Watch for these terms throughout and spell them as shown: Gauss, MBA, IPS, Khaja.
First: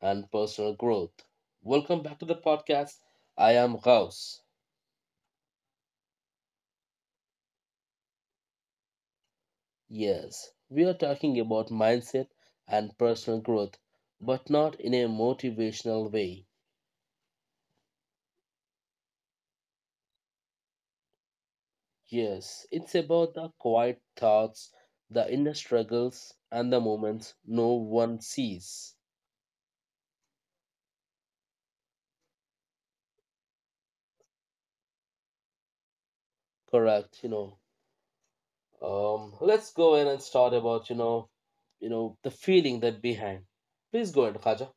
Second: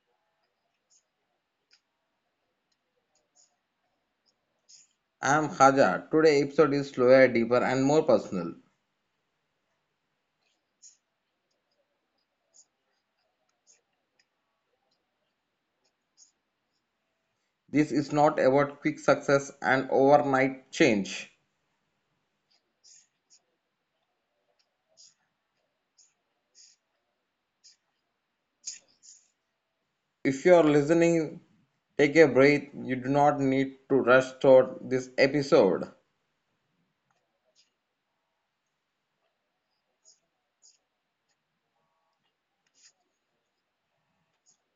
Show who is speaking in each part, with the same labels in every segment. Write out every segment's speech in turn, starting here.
Speaker 1: and personal growth. Welcome back to the podcast. I am Gauss.
Speaker 2: I'm Khaja. Today episode is slower, deeper, and more personal.
Speaker 1: Yes, we are talking about mindset and personal growth, but not in a motivational way.
Speaker 2: This is not about quick success and overnight change.
Speaker 1: Yes, it's about the quiet thoughts, the inner struggles, and the moments no one sees.
Speaker 2: If you are listening, take a breath. You do not need to rush through this episode.
Speaker 1: Correct, you know. Let's go in and start about, the feeling that behind. Please go ahead, Khaja.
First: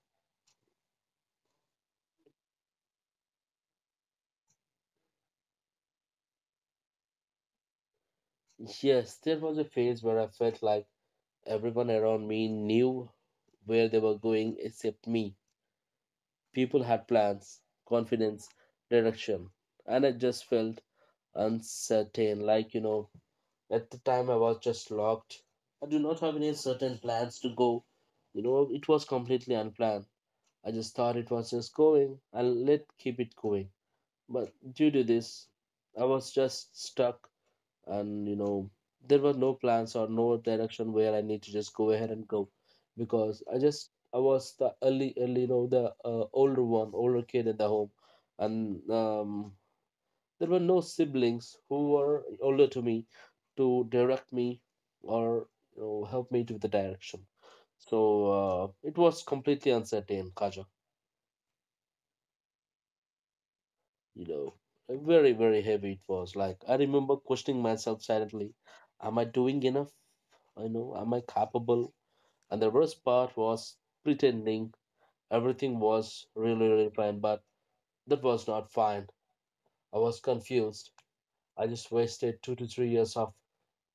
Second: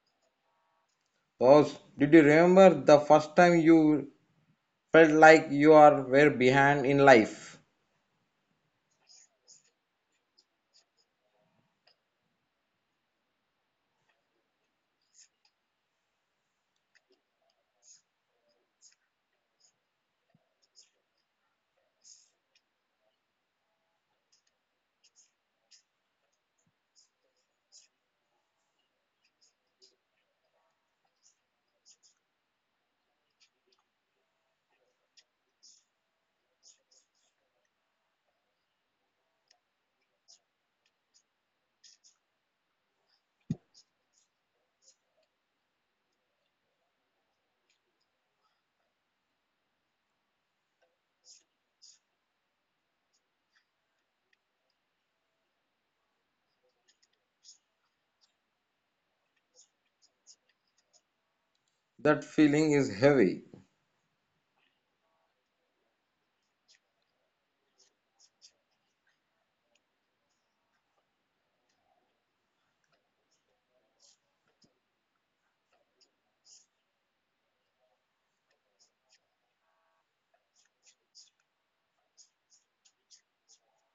Speaker 2: Pause. Did you remember the first time you felt like you are were behind in life?
Speaker 1: Yes, there was a phase where I felt like everyone around me knew where they were going except me. People had plans, confidence, direction, and I just felt uncertain. Like, you know, at the time I was just locked. I do not have any certain plans to go. You know, it was completely unplanned. I just thought it was just going and let keep it going. But due to this, I was just stuck, and you know there were no plans or no direction where I need to just go ahead and go because I was the early you know the older one older kid in the home, and there were no siblings who were older to me to direct me, or you know help me to the direction. So it was completely uncertain, Kaja.
Speaker 2: That feeling is heavy.
Speaker 1: You know, like, very heavy it was. Like, I remember questioning myself silently, am I doing enough? I know, am I capable? And the worst part was pretending everything was really fine, but that was not fine. I was confused. I just wasted 2 to 3 years of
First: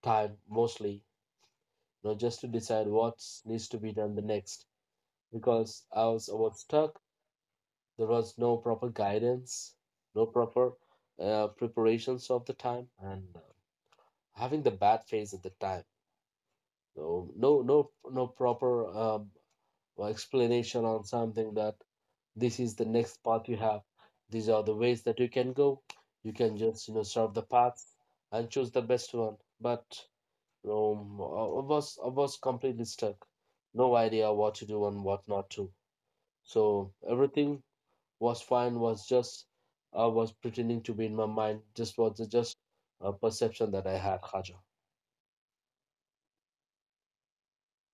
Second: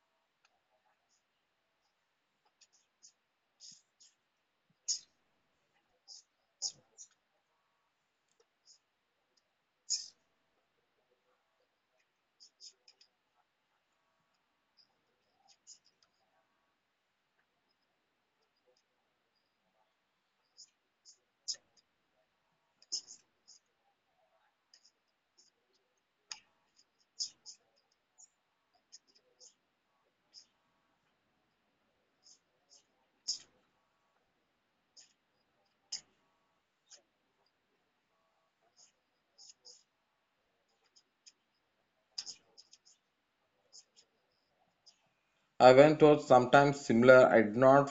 Speaker 1: time mostly, you know, just to decide what needs to be done the next. Because I was stuck. There was no proper guidance, no proper preparations of the time, and having the bad phase at the time. So no proper or explanation on something that this is the next path you have, these are the ways that you can go, you can just you know serve the paths and choose the best one. But um, I I was completely stuck, no idea what to do and what not to. So everything was fine was just I was pretending to be in my mind just was just a perception that I had, Khaja.
Speaker 2: I went through sometimes similar. I did not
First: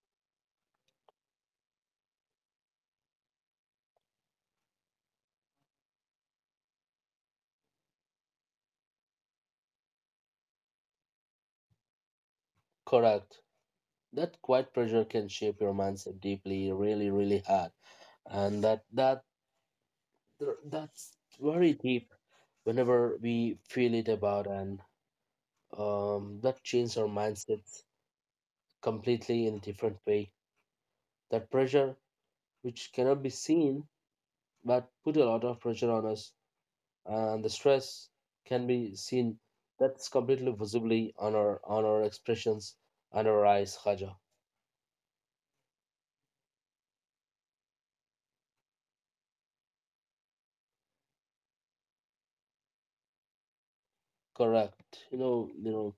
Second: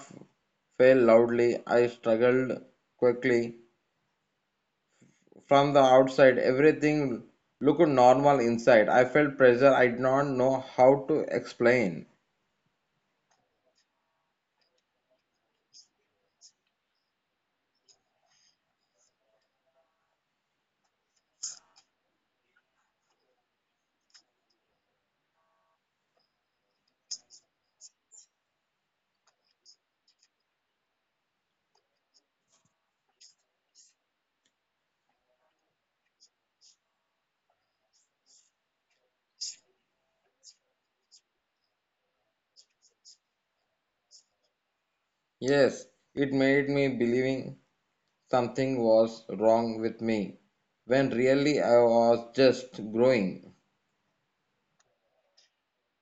Speaker 2: fail loudly. I struggled quickly. From the outside, everything looked normal inside. I felt pressure I did not know how to explain.
Speaker 1: Correct, that quiet pressure can shape your mindset deeply, really hard. And that's very deep whenever we feel it about, and that changes our mindsets completely in a different way. That pressure, which cannot be seen, but put a lot of pressure on us, and the stress can be seen. That's completely visibly on our expressions and our eyes, Haja.
Speaker 2: Yes, it made me believing something was wrong with me, when really I was just growing.
Speaker 1: Correct. You know, you know.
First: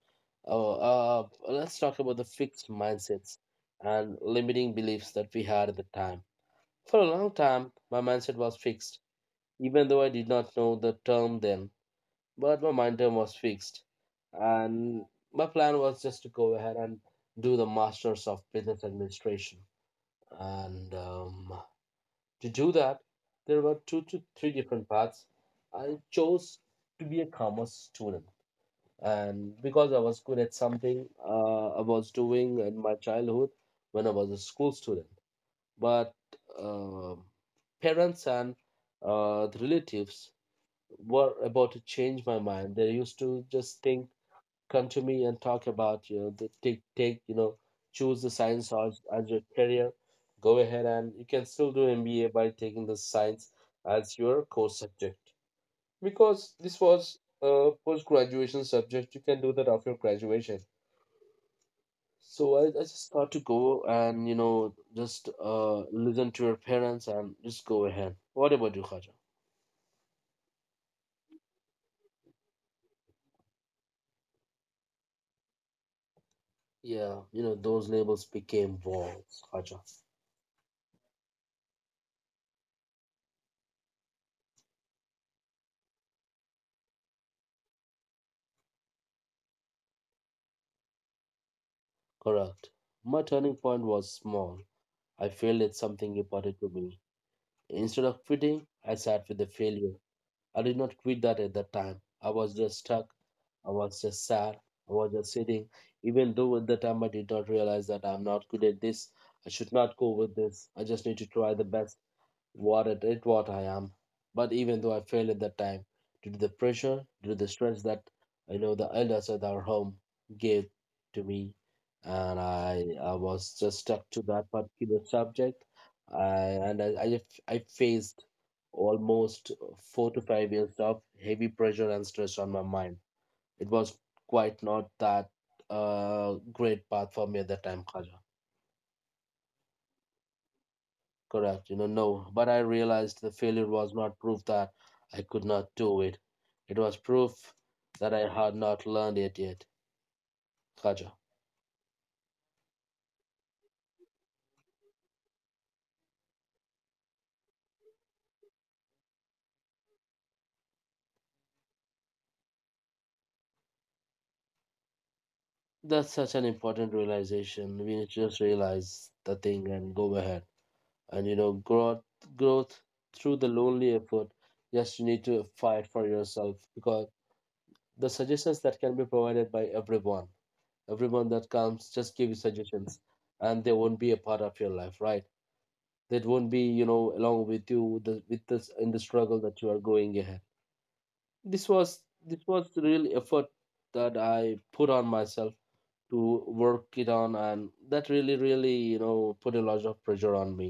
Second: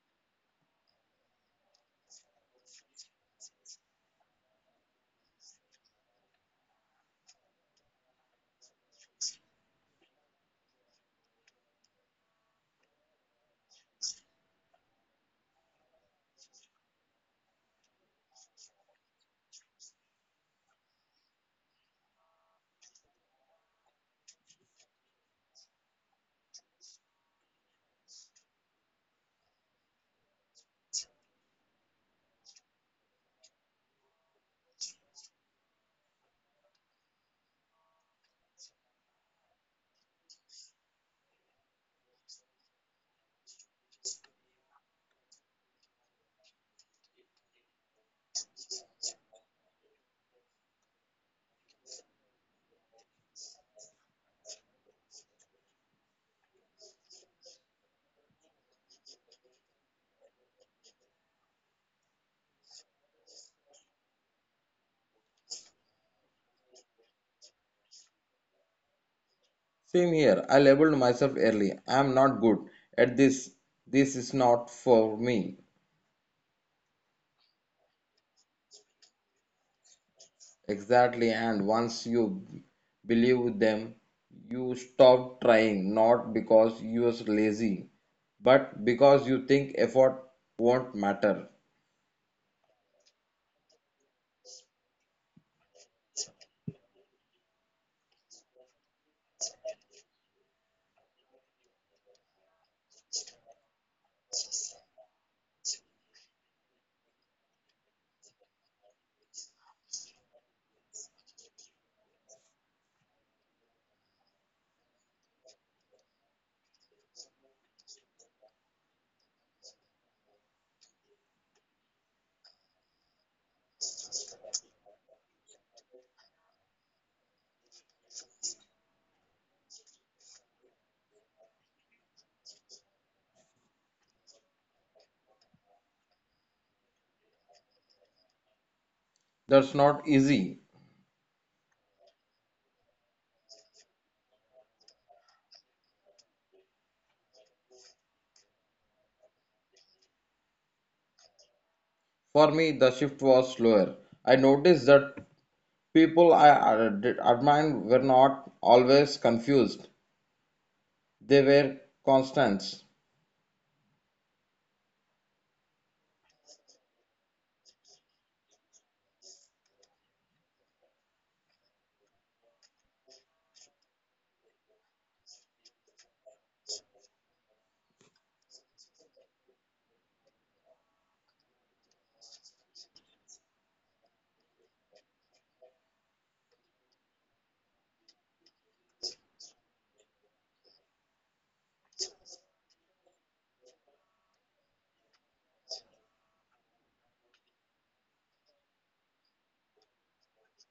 Speaker 1: Let's talk about the fixed mindsets and limiting beliefs that we had at the time. For a long time, my mindset was fixed, even though I did not know the term then. But my mind term was fixed, and my plan was just to go ahead and do the Masters of Business Administration. And To do that, there were two to three different paths. I chose to be a commerce student, and because I was good at something I was doing in my childhood when I was a school student. But uh, parents and the relatives were about to change my mind. They used to just think, come to me and talk about, you know, you know, choose the science as your career. Go ahead and you can still do MBA by taking the science as your core subject. Because this was a post graduation subject, you can do that after graduation. So I just thought to go and you know just listen to your parents and just go ahead. What about you, Khaja?
Speaker 2: Same here, I labeled myself early. I am not good at this. This is not for me.
Speaker 1: Yeah, you know those labels became walls, Khaja.
Speaker 2: Exactly, and once you believe them, you stop trying, not because you are lazy, but because you think effort won't matter.
Speaker 1: Correct. My turning point was small. I failed at something important to me. Instead of quitting, I sat with the failure. I did not quit that at that time. I was just stuck. I was just sad. I was just sitting. Even though at the time I did not realize that I'm not good at this, I should not go with this. I just need to try the best what it what I am. But even though I failed at that time, due to the pressure, due to the stress that I know the elders at our home gave to me, and I was just stuck to that particular subject, I, and I, I f- I faced almost 4 to 5 years of heavy pressure and stress on my mind. It was quite not that great path for me at that time, Khaja.
Speaker 2: That's not easy.
Speaker 1: Correct, you know, no. But I realized the failure was not proof that I could not do it. It was proof that I had not learned it yet. Kaja.
Speaker 2: For me, the shift was slower. I noticed that people admired were not always confused, they were constants.
Speaker 1: That's such an important realization. We need to just realize the thing and go ahead. And you know, growth through the lonely effort. Yes, you need to fight for yourself because the suggestions that can be provided by everyone, everyone that comes just give you suggestions and they won't be a part of your life, right? That won't be you know along with you with this in the struggle that you are going ahead. This was this was the real effort that I put on myself to work it on, and that really you know put a lot of pressure on me.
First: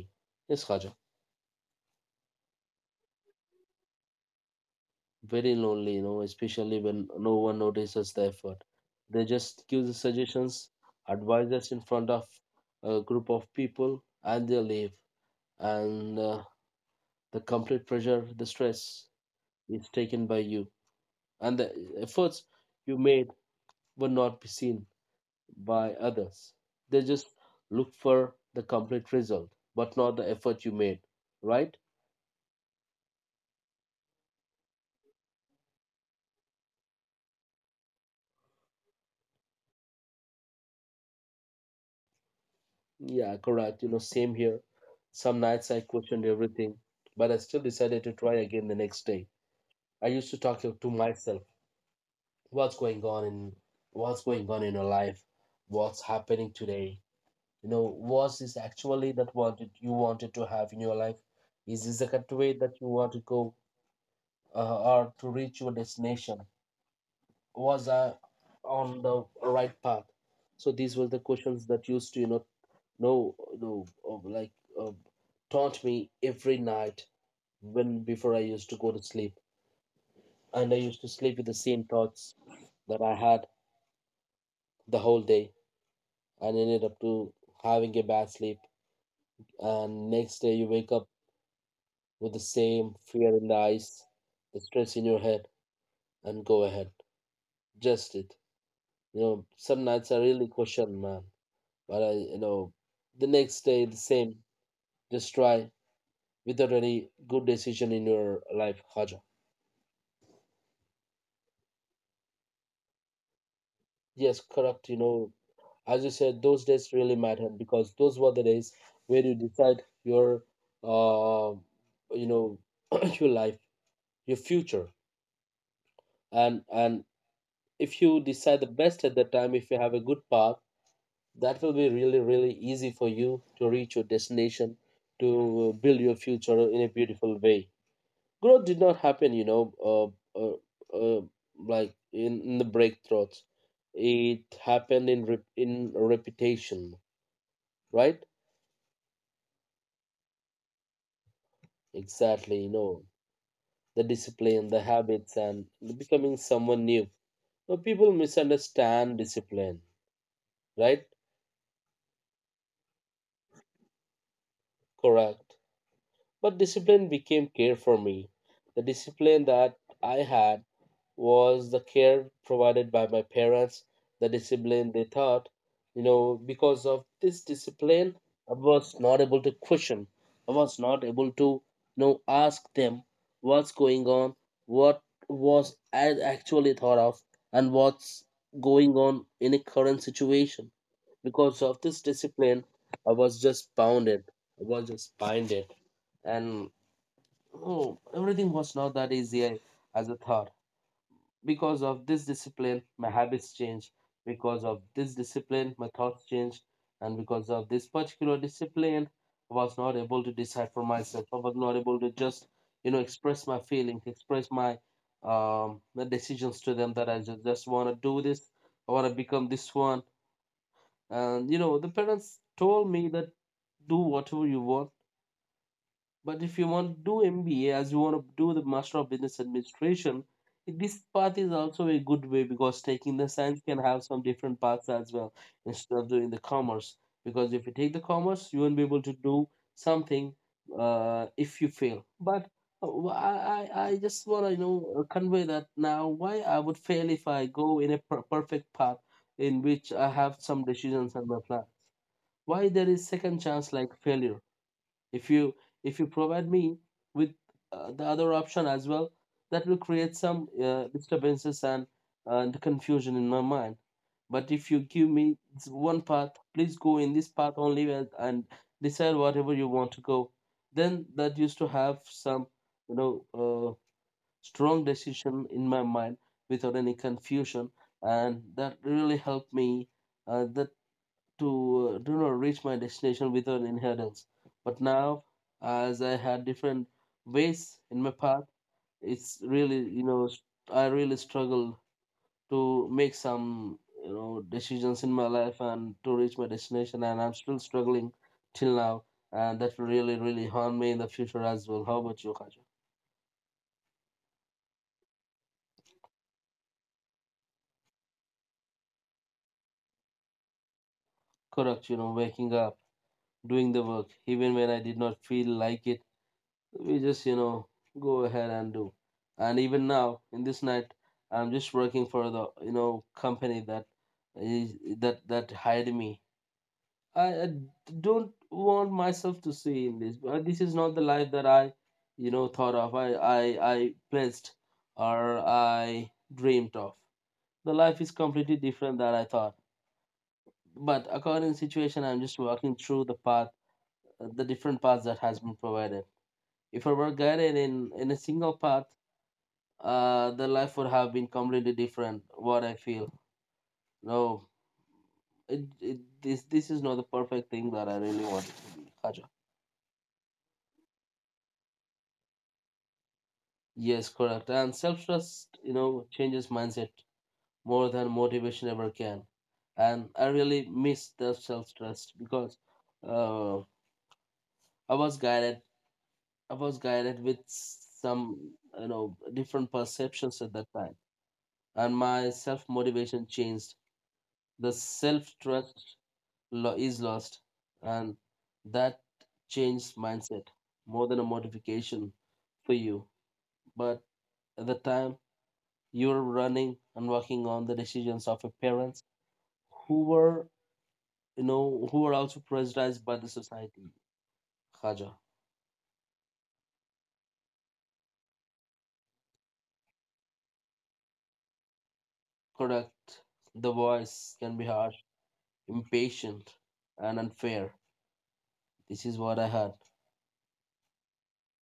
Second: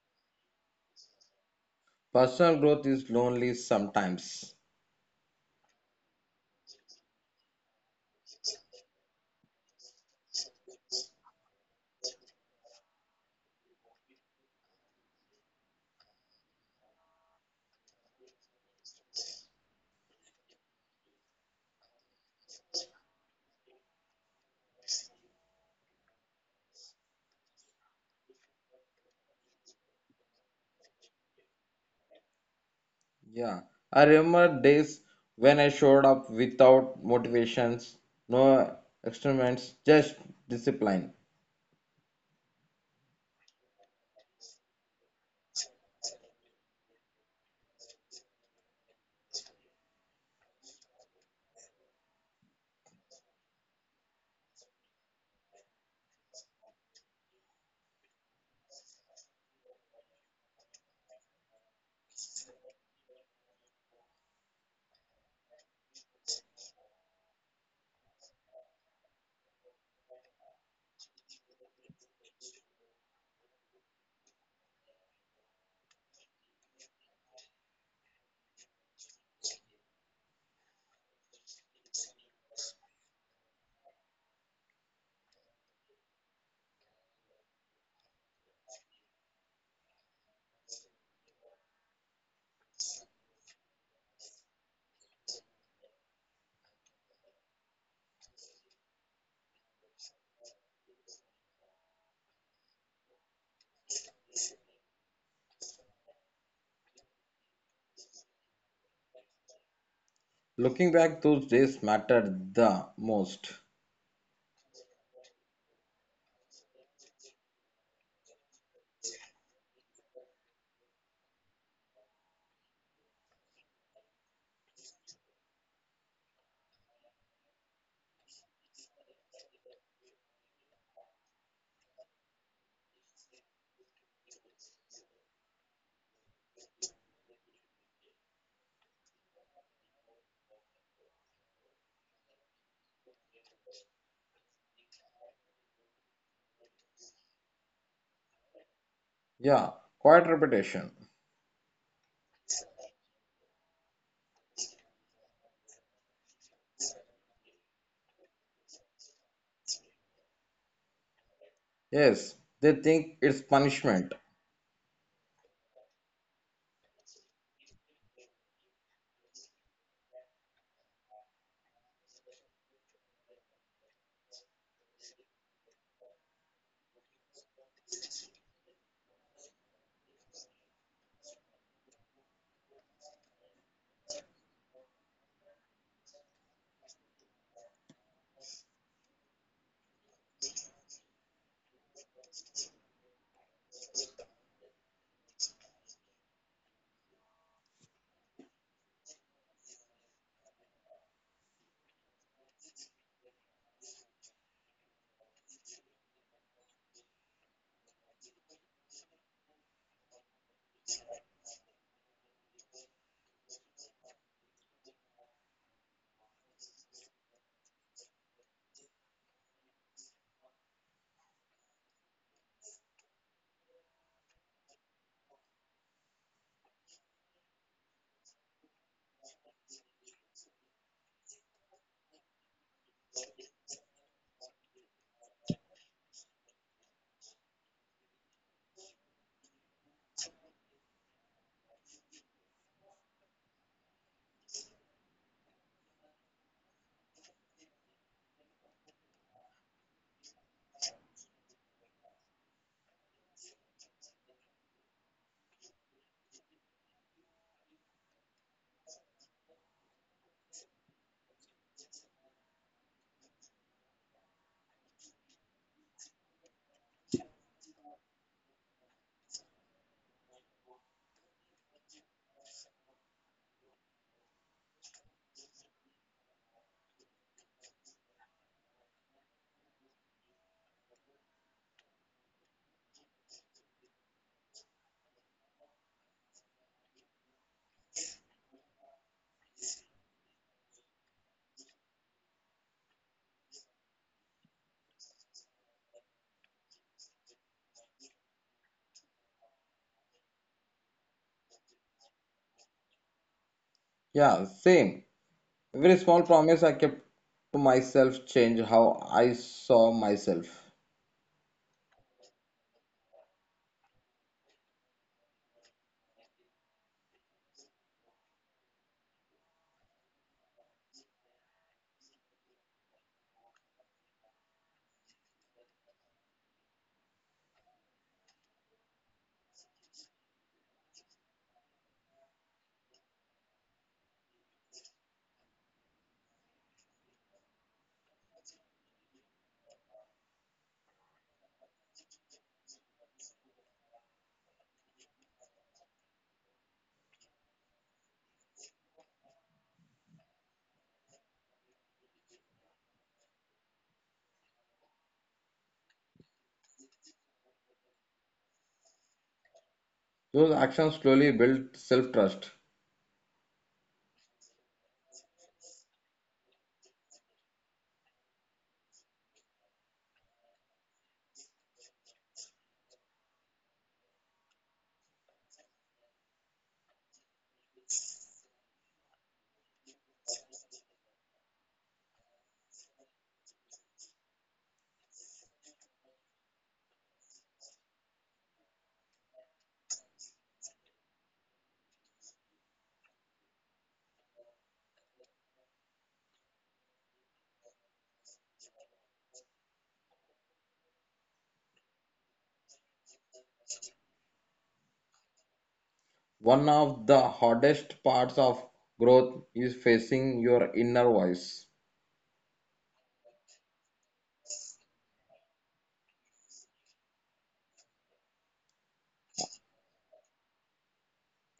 Speaker 1: Yes, Khaja.
Speaker 2: Personal growth is lonely sometimes.
Speaker 1: Very lonely, you know, especially when no one notices the effort. They just give the suggestions, advices in front of a group of people and they leave. And the complete pressure, the stress is taken by you, and the efforts you made will not be seen by others. They just look for the complete result, but not the effort you made, right?
Speaker 2: Yeah, I remember days when I showed up without motivations, no experiments, just discipline.
Speaker 1: Yeah, correct. You know, same here. Some nights I questioned everything, but I still decided to try again the next day. I used to talk to myself, what's going on in what's going on in your life, what's happening today. You know, was this actually that wanted you wanted to have in your life? Is this the correct way that you want to go? Or to reach your destination? Was I on the right path? So these were the questions that used to, you know, no, no, like uh, taunt me every night when before I used to go to sleep, and I used to sleep with the same thoughts that I had the whole day, and ended up to having a bad sleep. And next day you wake up with the same fear in the eyes, the stress in your head, and go ahead. Just it. You know, some nights I really question, man. But I, you know, the next day, the same. Just try without any good decision in your life, Khaja.
Speaker 2: Looking back, those days mattered the most.
Speaker 1: Yes, correct. You know, as you said, those days really matter because those were the days where you decide your, uh, you know, your life, your future, and if you decide the best at that time, if you have a good path, that will be really easy for you to reach your destination, to build your future in a beautiful way. Growth did not happen, you know, uh, uh, like in the breakthroughs. It happened in reputation, right?
Speaker 2: Yeah, quiet repetition.
Speaker 1: Exactly, you know, the discipline, the habits, and becoming someone new. Now people misunderstand discipline, right?
Speaker 2: Yes, they think it's punishment.
Speaker 1: Correct. But discipline became care for me. The discipline that I had was the care provided by my parents, the discipline they taught. You know, because of this discipline, I was not able to question. I was not able to, you know, ask them what's going on, what was I actually thought of, and what's going on in a current situation. Because of this discipline, I was just bounded. I was just binded. And oh, everything was not that easy as I thought. Because of this discipline my habits change, because of this discipline my thoughts change, and because of this particular discipline I was not able to decide for myself. I was not able to just you know express my feelings, express my my decisions to them that I just want to do this. I want to become this one. And you know the parents told me that do whatever you want, but if you want to do MBA as you want to do the Master of Business Administration, this path is also a good way because taking the science can have some different paths as well instead of doing the commerce. Because if you take the commerce, you won't be able to do something if you fail. But I just want to convey that now. Why I would fail if I go in a perfect path in which I have some decisions on my plan? Why there is second chance like failure? If you, if you provide me with the other option as well, that will create some disturbances and confusion in my mind. But if you give me this one path, please go in this path only and, decide whatever you want to go, then that used to have some you know uh, strong decision in my mind without any confusion, and that really helped me that to do not reach my destination without inheritance. But now, as I had different ways in my path, it's really I really struggle to make some decisions in my life and to reach my destination, and I'm still struggling till now, and that will really, really harm me in the future as well. How about you, Khaja?
Speaker 2: Yeah, same. Every small promise I kept to myself changed how I saw myself.
Speaker 1: Correct, you know, waking up, doing the work, even when I did not feel like it, we just go ahead and do. And even now in this night, I'm just working for the company that is that that hired me. I don't want myself to see in this, but this is not the life that I thought of, I placed or I dreamed of. The life is completely different than I thought, but according to situation I'm just walking through the path, the different paths that has been provided. If I were guided in a single path, the life would have been completely different. What I feel, no, it this this is not the perfect thing that I really want it to be. Kaja.
Speaker 2: Those actions slowly built self trust.
Speaker 1: Yes, correct. And self trust, you know, changes mindset more than motivation ever can. And I really miss the self trust because uh, I was guided. I was guided with some different perceptions at that time, and my self motivation changed. The self trust is lost, and that changed mindset more than a modification for you. But at the time, you were running and working on the decisions of your parents, who were, who were also pressurized by the society. Khaja,
Speaker 2: One of the hardest parts of growth is facing your inner voice.
Speaker 1: correct. The voice can be harsh, impatient, and unfair. This is what I had.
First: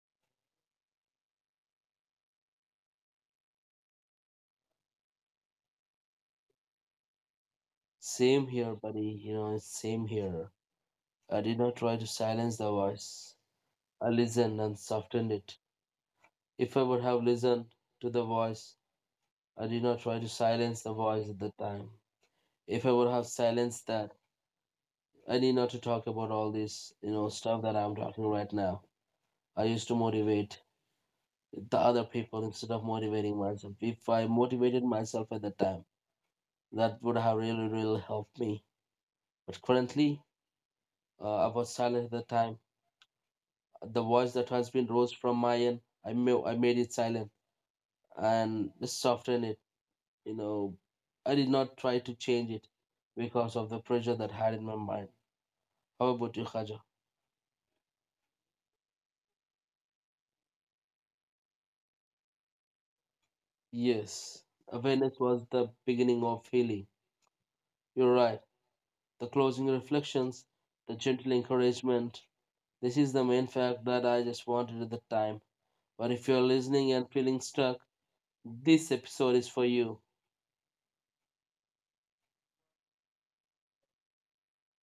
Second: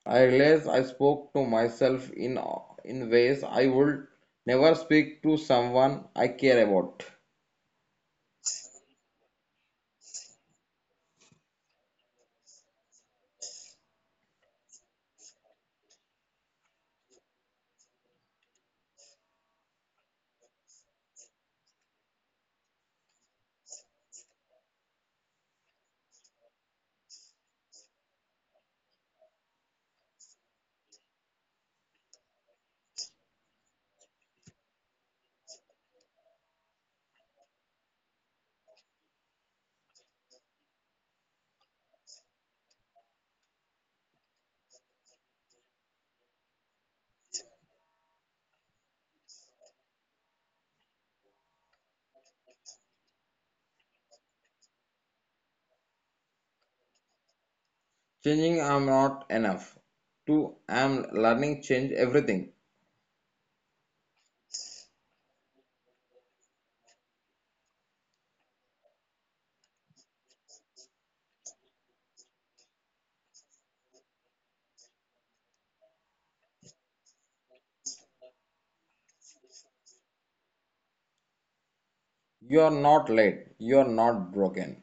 Speaker 2: I realized I spoke to myself in ways I would never speak to someone I care about.
Speaker 1: Same here, buddy. You know, it's same here. I did not try to silence the voice. I listened and softened it. If I would have listened to the voice, I did not try to silence the voice at the time. If I would have silenced that, I need not to talk about all this, you know, stuff that I'm talking right now. I used to motivate the other people instead of motivating myself. If I motivated myself at the time, that would have really, really helped me. But currently, I was silent at the time. The voice that has been rose from my end, I made it silent and softened it, you know, I did not try to change it because of the pressure that had in my mind. How about you, Khaja?
Speaker 2: Changing I'm not enough. Two I'm learning change everything.
Speaker 1: Yes, awareness was the beginning of healing. You're right. The closing reflections, the gentle encouragement. This is the main fact that I just wanted at the time. But if you're listening and feeling stuck, this episode is for you.
Speaker 2: You are not late. You are not broken.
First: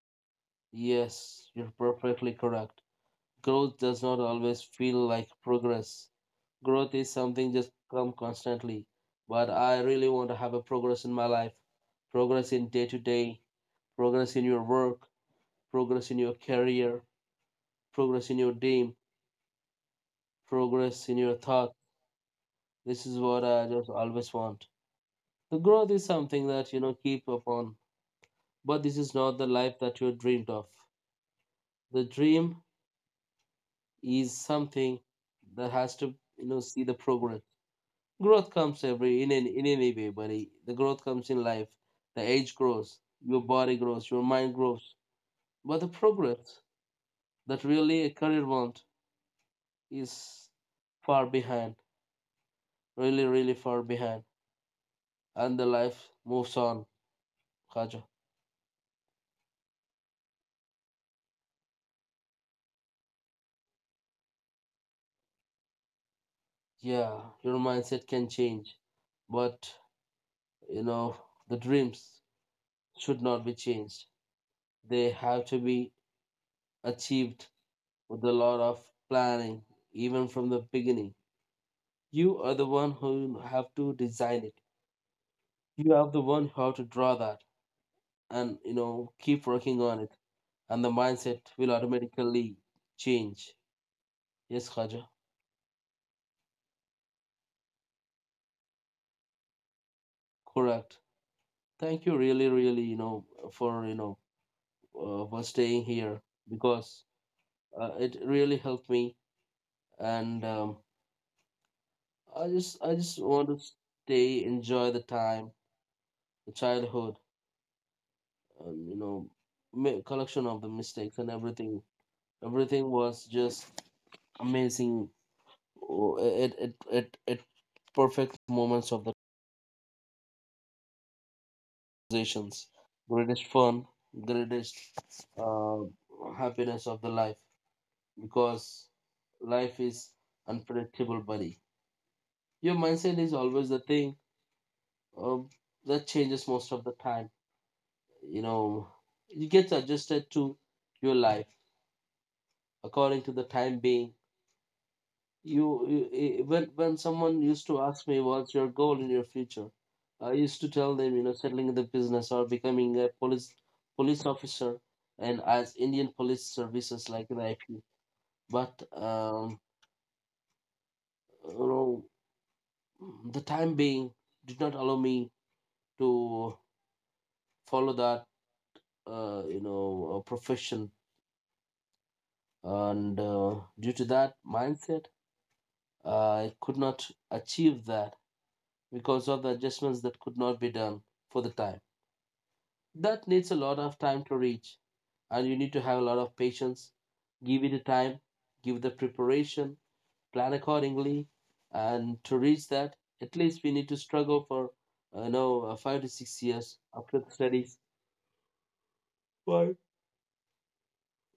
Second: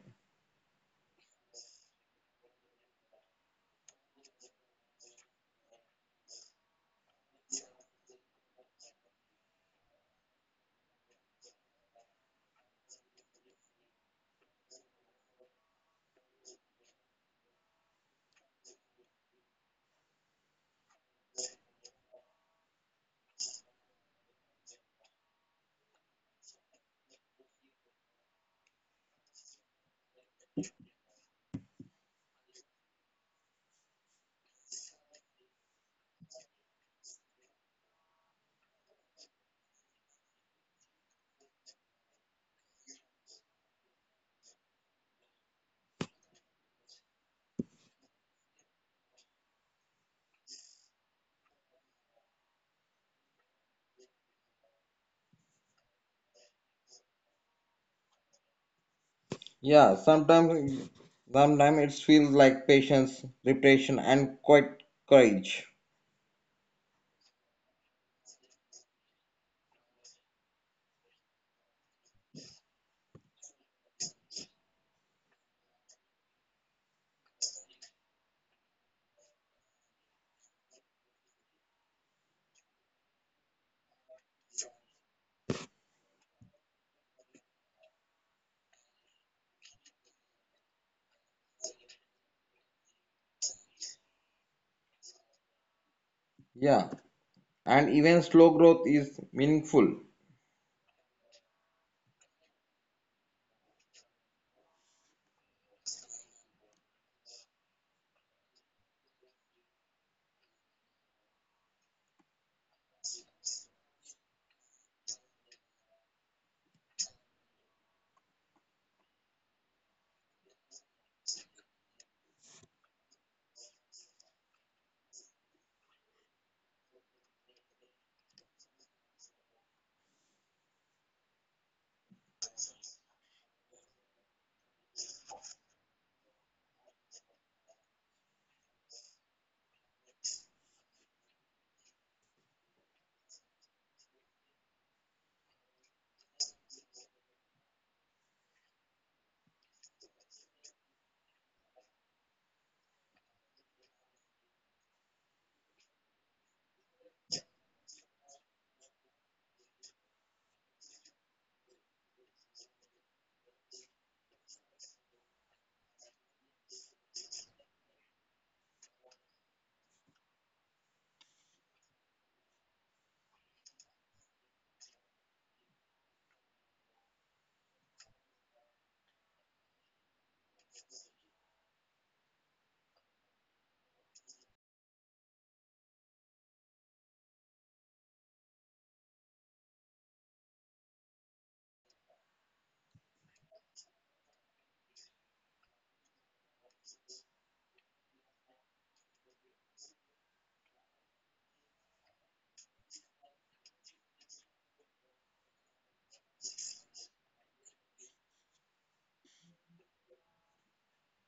Speaker 1: Yes, you're perfectly correct. Growth does not always feel like progress. Growth is something just come constantly, but I really want to have a progress in my life, progress in day to day, progress in your work, progress in your career, progress in your dream, progress in your thought. This is what I just always want. The growth is something that keep upon, but this is not the life that you dreamed of. The dream is something that has to see the progress. Growth comes every in any, way, buddy. The growth comes in life. The age grows, your body grows, your mind grows. But the progress that really a career want is far behind. Really, really far behind. And the life moves on, Kaja.
Speaker 2: Yeah, sometimes it feels like patience, repetition, and quite courage.
Speaker 1: Yeah, your mindset can change, but, you know, the dreams should not be changed. They have to be achieved with a lot of planning, even from the beginning. You are the one who have to design it, you are the one who have to draw that, and keep working on it, and the mindset will automatically change. Yes, Khaja,
Speaker 2: Yeah, and even slow growth is meaningful.
Speaker 1: correct. Thank you really, really, for you know for staying here, because it really helped me. And I just, I just want to stay, enjoy the time, the childhood, um, you know collection of the mistakes and everything. Everything was just amazing. Oh, It perfect moments of the conversations. Greatest fun, greatest uh, happiness of the life, because life is unpredictable, buddy. Your mindset is always the thing, um, that changes most of the time. You know, you get adjusted to your life according to the time being. You When someone used to ask me what's your goal in your future, I used to tell them, you know, settling in the business or becoming a police officer, and as Indian police services like the IP. But you know, the time being did not allow me to follow that profession, and due to that mindset, I could not achieve that because of the adjustments that could not be done for the time. That needs a lot of time to reach, and you need to have a lot of patience, give it a time, give the preparation, plan accordingly, and to reach that at least we need to struggle for 5 to 6 years after the studies. Why?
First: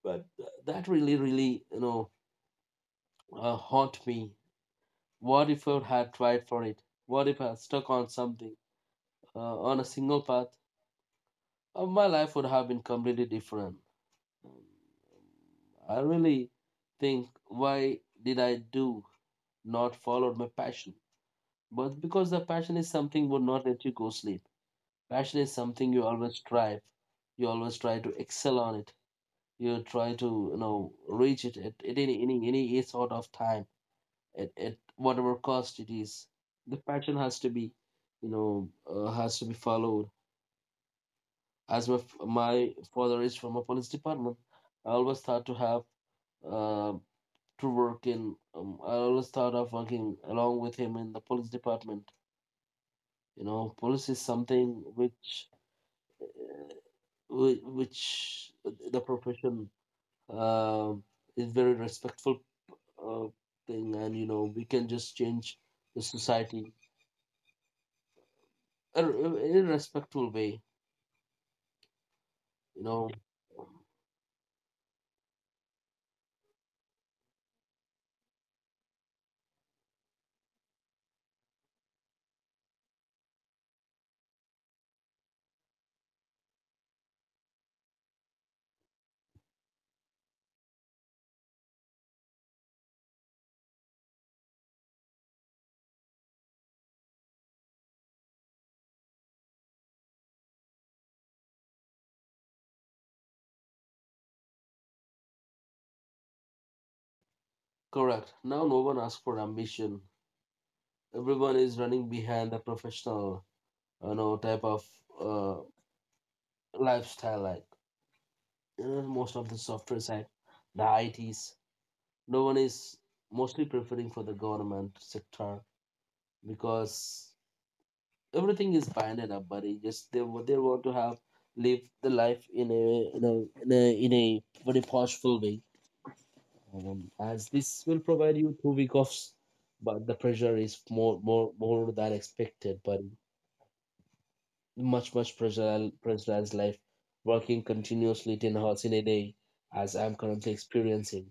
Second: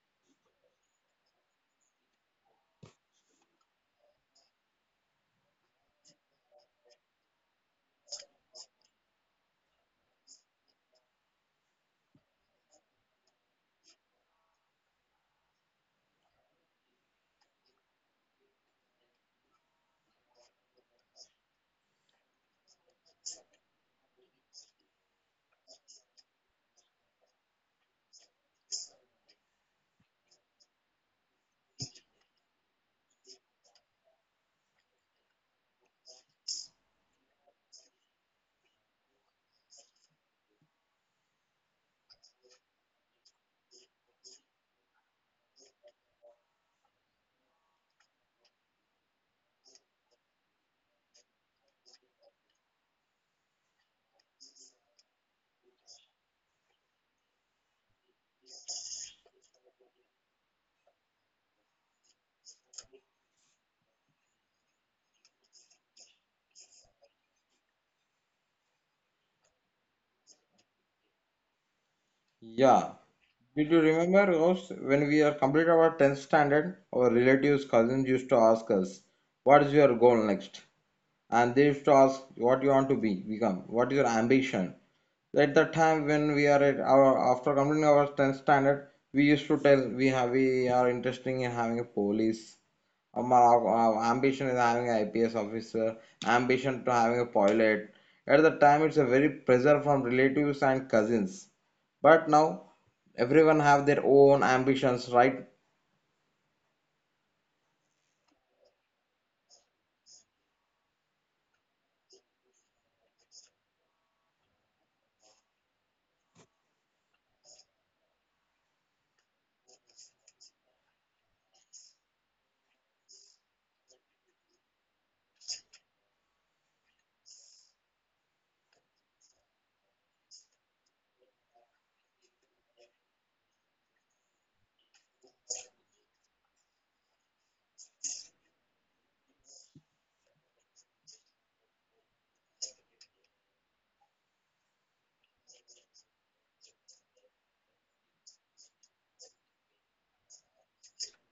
Speaker 1: But that really, really, haunt me. What if I had tried for it? What if I had stuck on something, uh, on a single path? My life would have been completely different. I really think, why did I do not follow my passion? But because the passion is something would not let you go sleep. Passion is something you always strive. You always try to excel on it. You try to reach it at, any, sort of time, at, whatever cost it is. The passion has to be, has to be followed. As my my father is from a police department, I always thought to have uh. to work in. I always thought of working along with him in the police department. You know, police is something which which the profession uh, is very respectful uh, thing, and you know we can just change the society in a respectful way. You
Speaker 2: Yeah.
Speaker 1: know,
Speaker 2: Did you remember us when we are complete our 10th standard, our relatives, cousins used to ask us, what is your goal next? And they used to ask what you want to be, become, what is your ambition? At the time when we are at our after completing our 10th standard, we used to tell we are interested in having a police. Our ambition is having an IPS officer, ambition to having a pilot. At the time, it's a very pressure from relatives and cousins. But now everyone have their own ambitions, right?
Speaker 1: correct. Now no one asks for ambition. Everyone is running behind the professional, you know, type of uh, lifestyle. Like, you know, most of the software side, the I T's. No one is mostly preferring for the government sector, because everything is binded up, buddy. Just they they want to have, live the life in a, very forceful way, as this will provide you 2 week offs. But the pressure is more than expected. But much pressure, pressurized life, working continuously 10 hours in a day, as I'm currently experiencing.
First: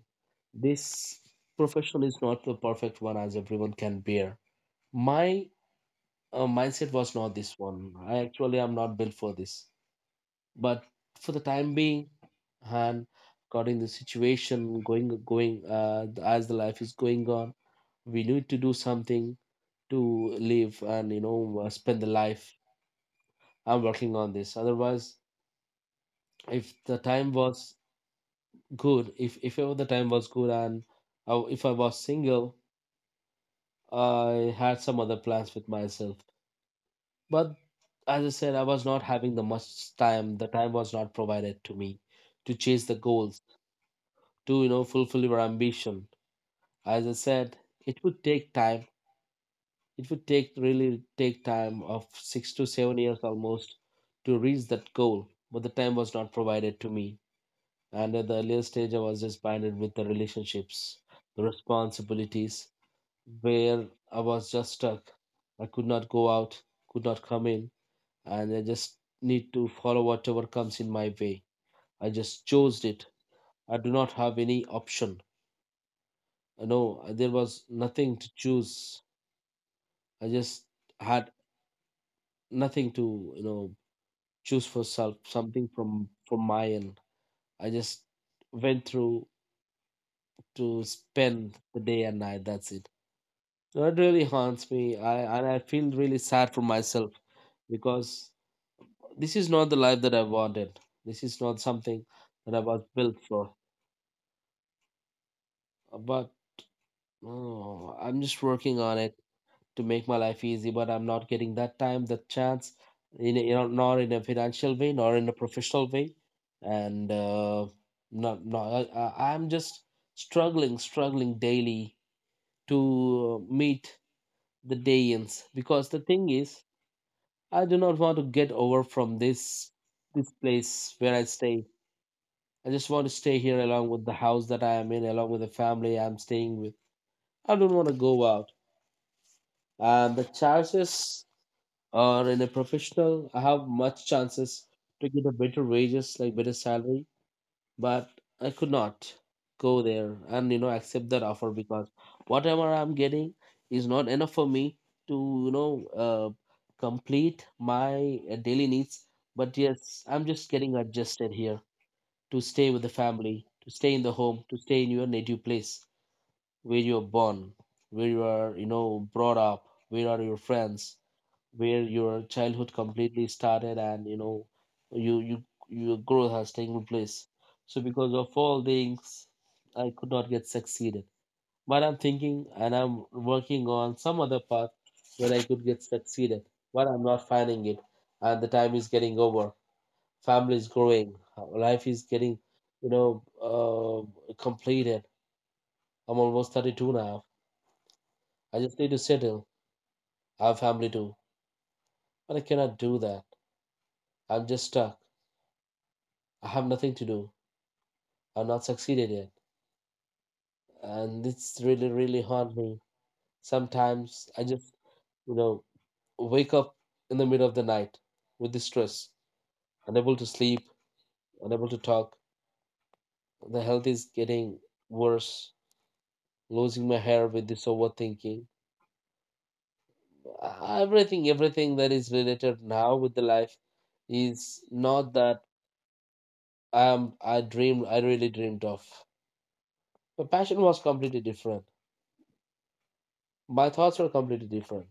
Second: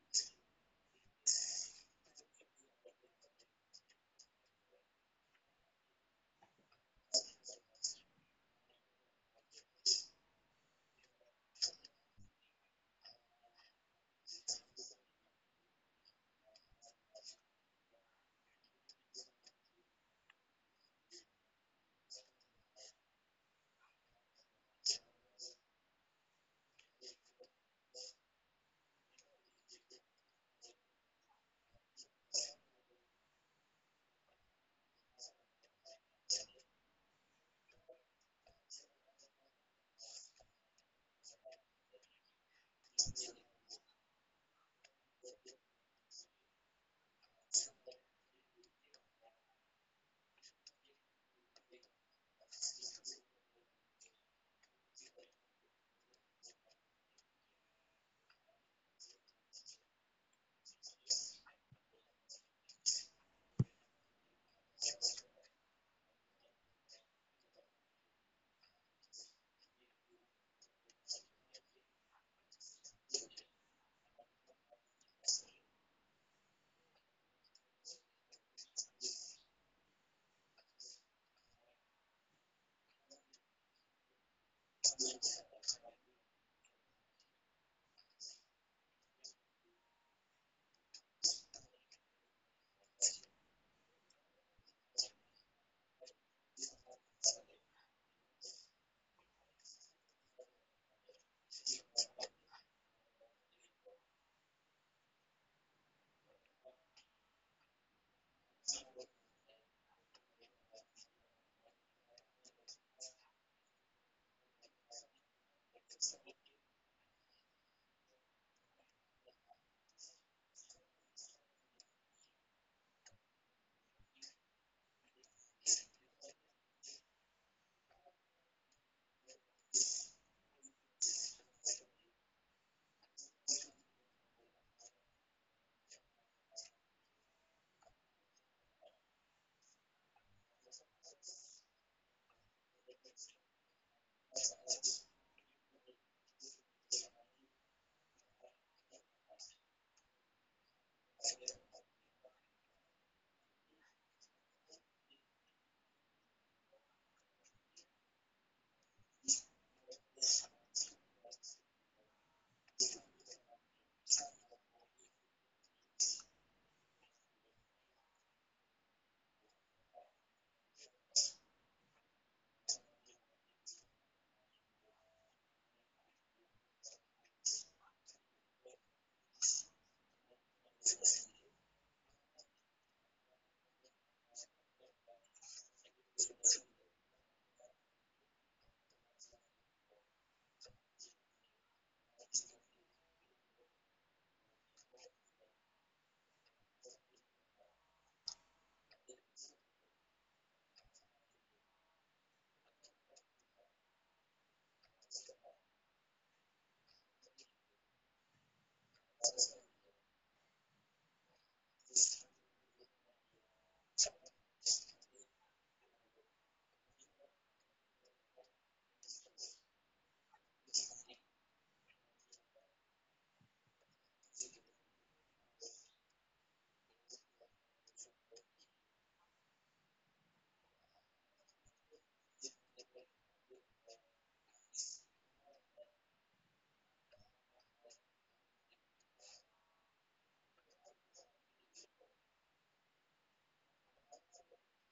Speaker 1: This profession is not the perfect one as everyone can bear. My mindset was not this one. I actually am not built for this. But for the time being, and according the situation going, as the life is going on, we need to do something to live and spend the life. I'm working on this. Otherwise, if the time was good, if ever the time was good, and if I was single, I had some other plans with myself. But as I said, I was not having the much time. The time was not provided to me to chase the goals, to fulfill your ambition. As I said, it would take time. It would take really, take time of 6 to 7 years almost to reach that goal. But the time was not provided to me. And at the earlier stage, I was just bounded with the relationships, the responsibilities, where I was just stuck. I could not go out, could not come in, and I just need to follow whatever comes in my way. I just chose it. I do not have any option. You know, there was nothing to choose. I just had nothing to, you know, choose for self something from my end. I just went through to spend the day and night. That's it. So it really haunts me. I and I feel really sad for myself because this is not the life that I wanted. This is not something that I was built for. But Oh, I'm just working on it to make my life easy, but I'm not getting that time, that chance, in a, not in a financial way, nor in a professional way, and not, not I, I- I'm just struggling daily to meet the day ends. Because the thing is, I do not want to get over from this place where I stay. I just want to stay here along with the house that I am in, along with the family I'm staying with. I don't want to go out. And the chances are, in a professional, I have much chances to get a better wages, like better salary, but I could not go there and, you know, accept that offer because whatever I'm getting is not enough for me to, complete my daily needs. But yes, I'm just getting adjusted here to stay with the family, to stay in the home, to stay in your native place where you're born, where you are, you know, brought up, where are your friends, where your childhood completely started, and, you know, you, your growth has taken place. So because of all things, I could not get succeeded. But I'm thinking and I'm working on some other path where I could get succeeded, but I'm not finding it, and the time is getting over. Family is growing, life is getting, you know, completed. I'm almost 32 now. I just need to settle. I have family too, but I cannot do that. I'm just stuck. I have nothing to do. I've not succeeded yet. And it's really, really haunt me. Sometimes I just, you know, wake up in the middle of the night with the stress, unable to sleep, unable to talk. The health is getting worse, losing my hair with this overthinking. Everything that is related now with the life is not that I really dreamed of. My passion was completely different. My thoughts were completely different.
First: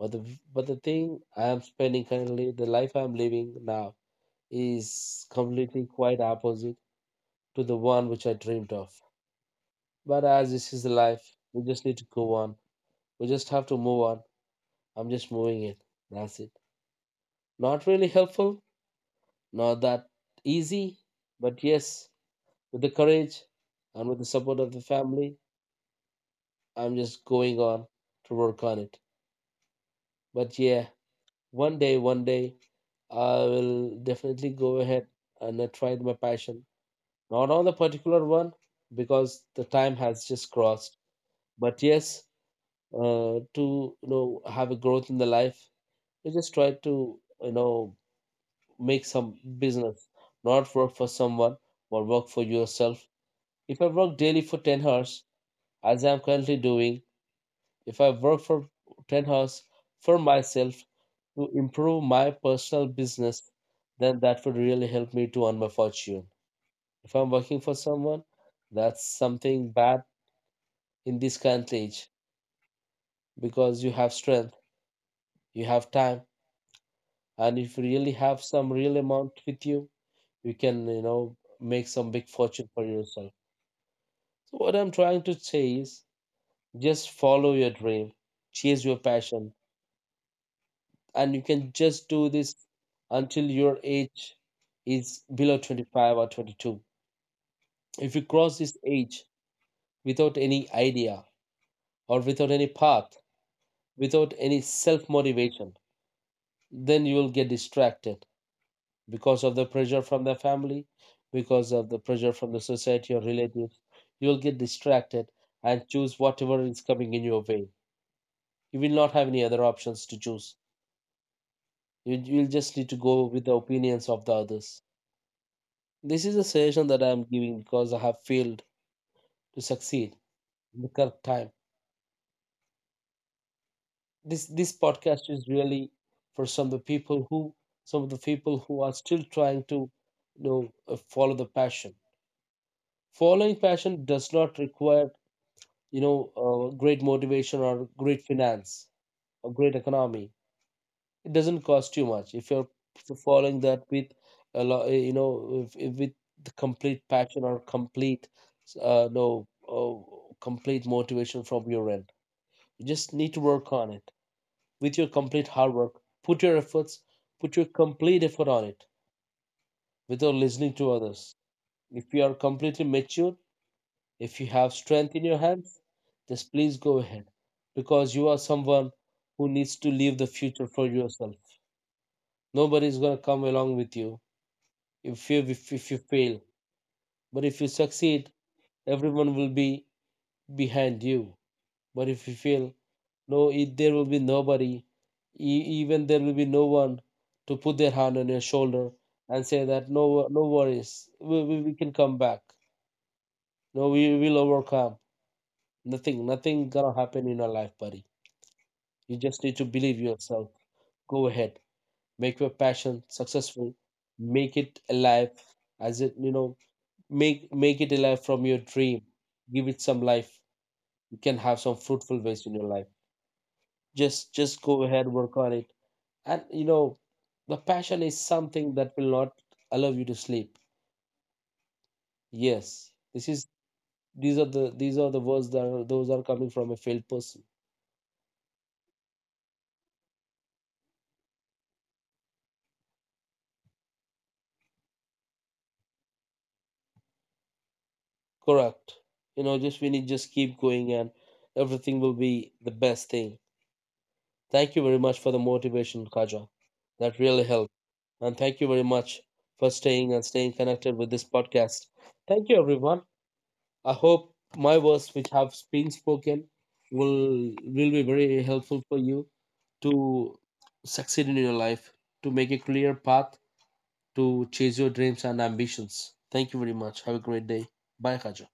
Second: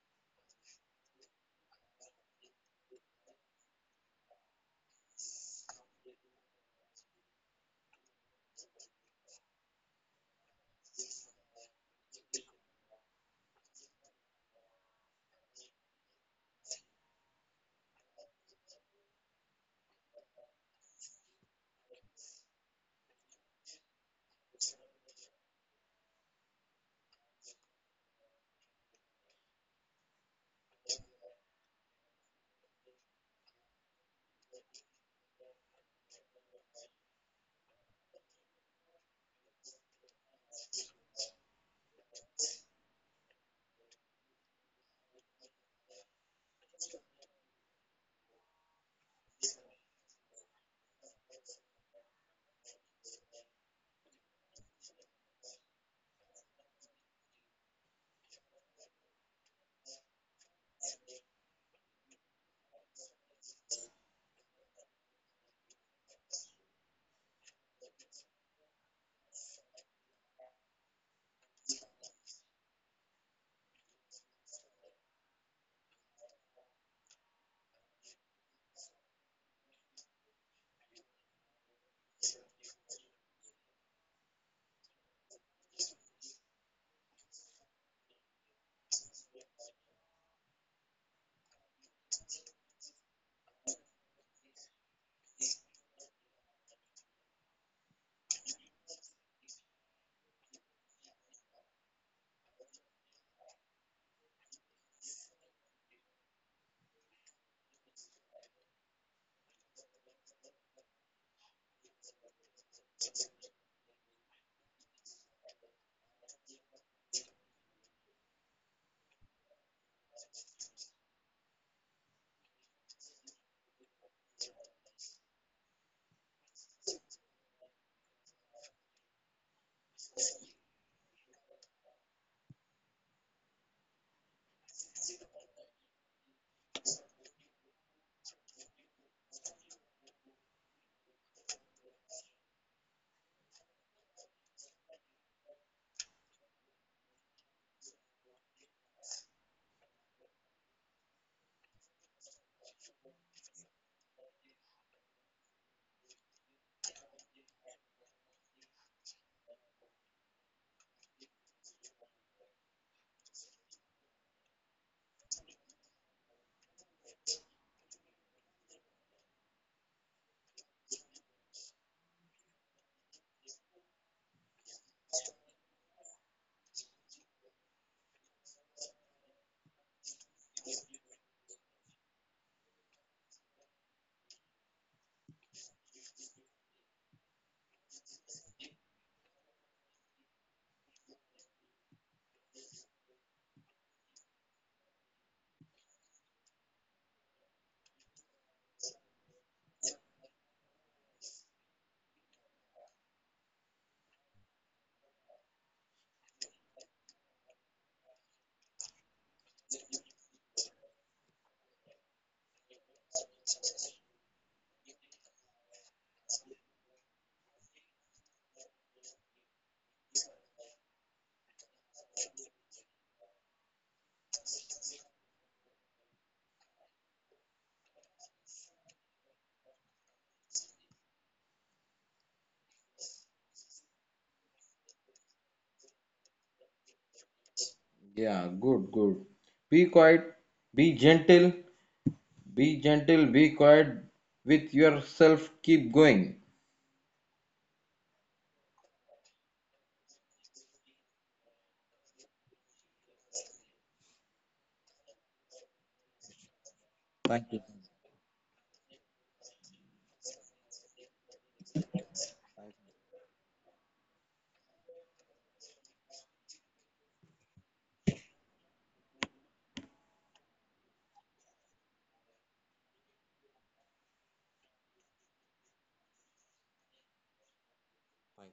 Speaker 1: But the but the thing I am spending currently, the life I am living now, is completely quite opposite to the one which I dreamed of. But as this is the life, we just need to go on. We just have to move on. I'm just moving it. That's it. Not really helpful, not that easy, but yes, with the courage and with the support of the family, I'm just going on to work on it. But yeah, one day, I will definitely go ahead and try my passion. Not on the particular one, because the time has just crossed. But yes, to, you know, have a growth in the life, you just try to, you know, make some business, not work for someone, but work for yourself. If I work daily for 10 hours, as I'm currently doing, if I work for 10 hours for myself to improve my personal business, then that would really help me to earn my fortune. If I'm working for someone, that's something bad in this current age, because you have strength, you have time, and if you really have some real amount with you, you can, you know, make some big fortune for yourself. So what I'm trying to say is, just follow your dream, chase your passion, and you can just do this until your age is below 25 or 22. If you cross this age without any idea, or without any path, without any self motivation, then you will get distracted because of the pressure from the family, because of the pressure from the society or relatives. You will get distracted and choose whatever is coming in your way. You will not have any other options to choose. You will just need to go with the opinions of the others. This is a suggestion that I am giving because I have failed to succeed in the correct time. This podcast is really for some of the people who, are still trying to, you know follow the passion. Following passion does not require, you know great motivation or great finance or great economy. It doesn't cost you much. If you're following that with a lot you know if with the complete passion or complete no complete motivation from your end, you just need to work on it. With your complete hard work, put your efforts, put your complete effort on it, without listening to others. If you are completely mature, if you have strength in your hands, just please go ahead, because you are someone who needs to leave the future for yourself. Nobody is going to come along with you if you if you fail. But if you succeed, everyone will be behind you. But if you fail, no it, there will be nobody. Even there will be no one to put their hand on your shoulder and say that, no no worries, we can come back. No, we will overcome. Nothing gonna happen in your life, buddy. You just need to believe yourself. Go ahead, make your passion successful, make it alive. As it, you know, make it alive from your dream. Give it some life. You can have some fruitful ways in your life. Just go ahead, work on it. And, you know, the passion is something that will not allow you to sleep. Yes, this is, these are the words that are, those are coming from a failed person.
Speaker 2: Yeah, good, good. Be quiet, be gentle. Be gentle, be quiet with yourself. Keep going.
Speaker 1: Correct. You know, just we need, just keep going, and everything will be the best thing. Thank you very much for the motivation, Kaja. That really
Speaker 2: Thank
Speaker 1: helped.
Speaker 2: you.
Speaker 1: And thank you very much for staying connected with this podcast. Thank you, everyone. I hope my words, which have been spoken, will be very helpful for you to succeed in your life, to make a clear path, to chase your dreams and ambitions. Thank you very much. Have a great day. Bye, Kaja.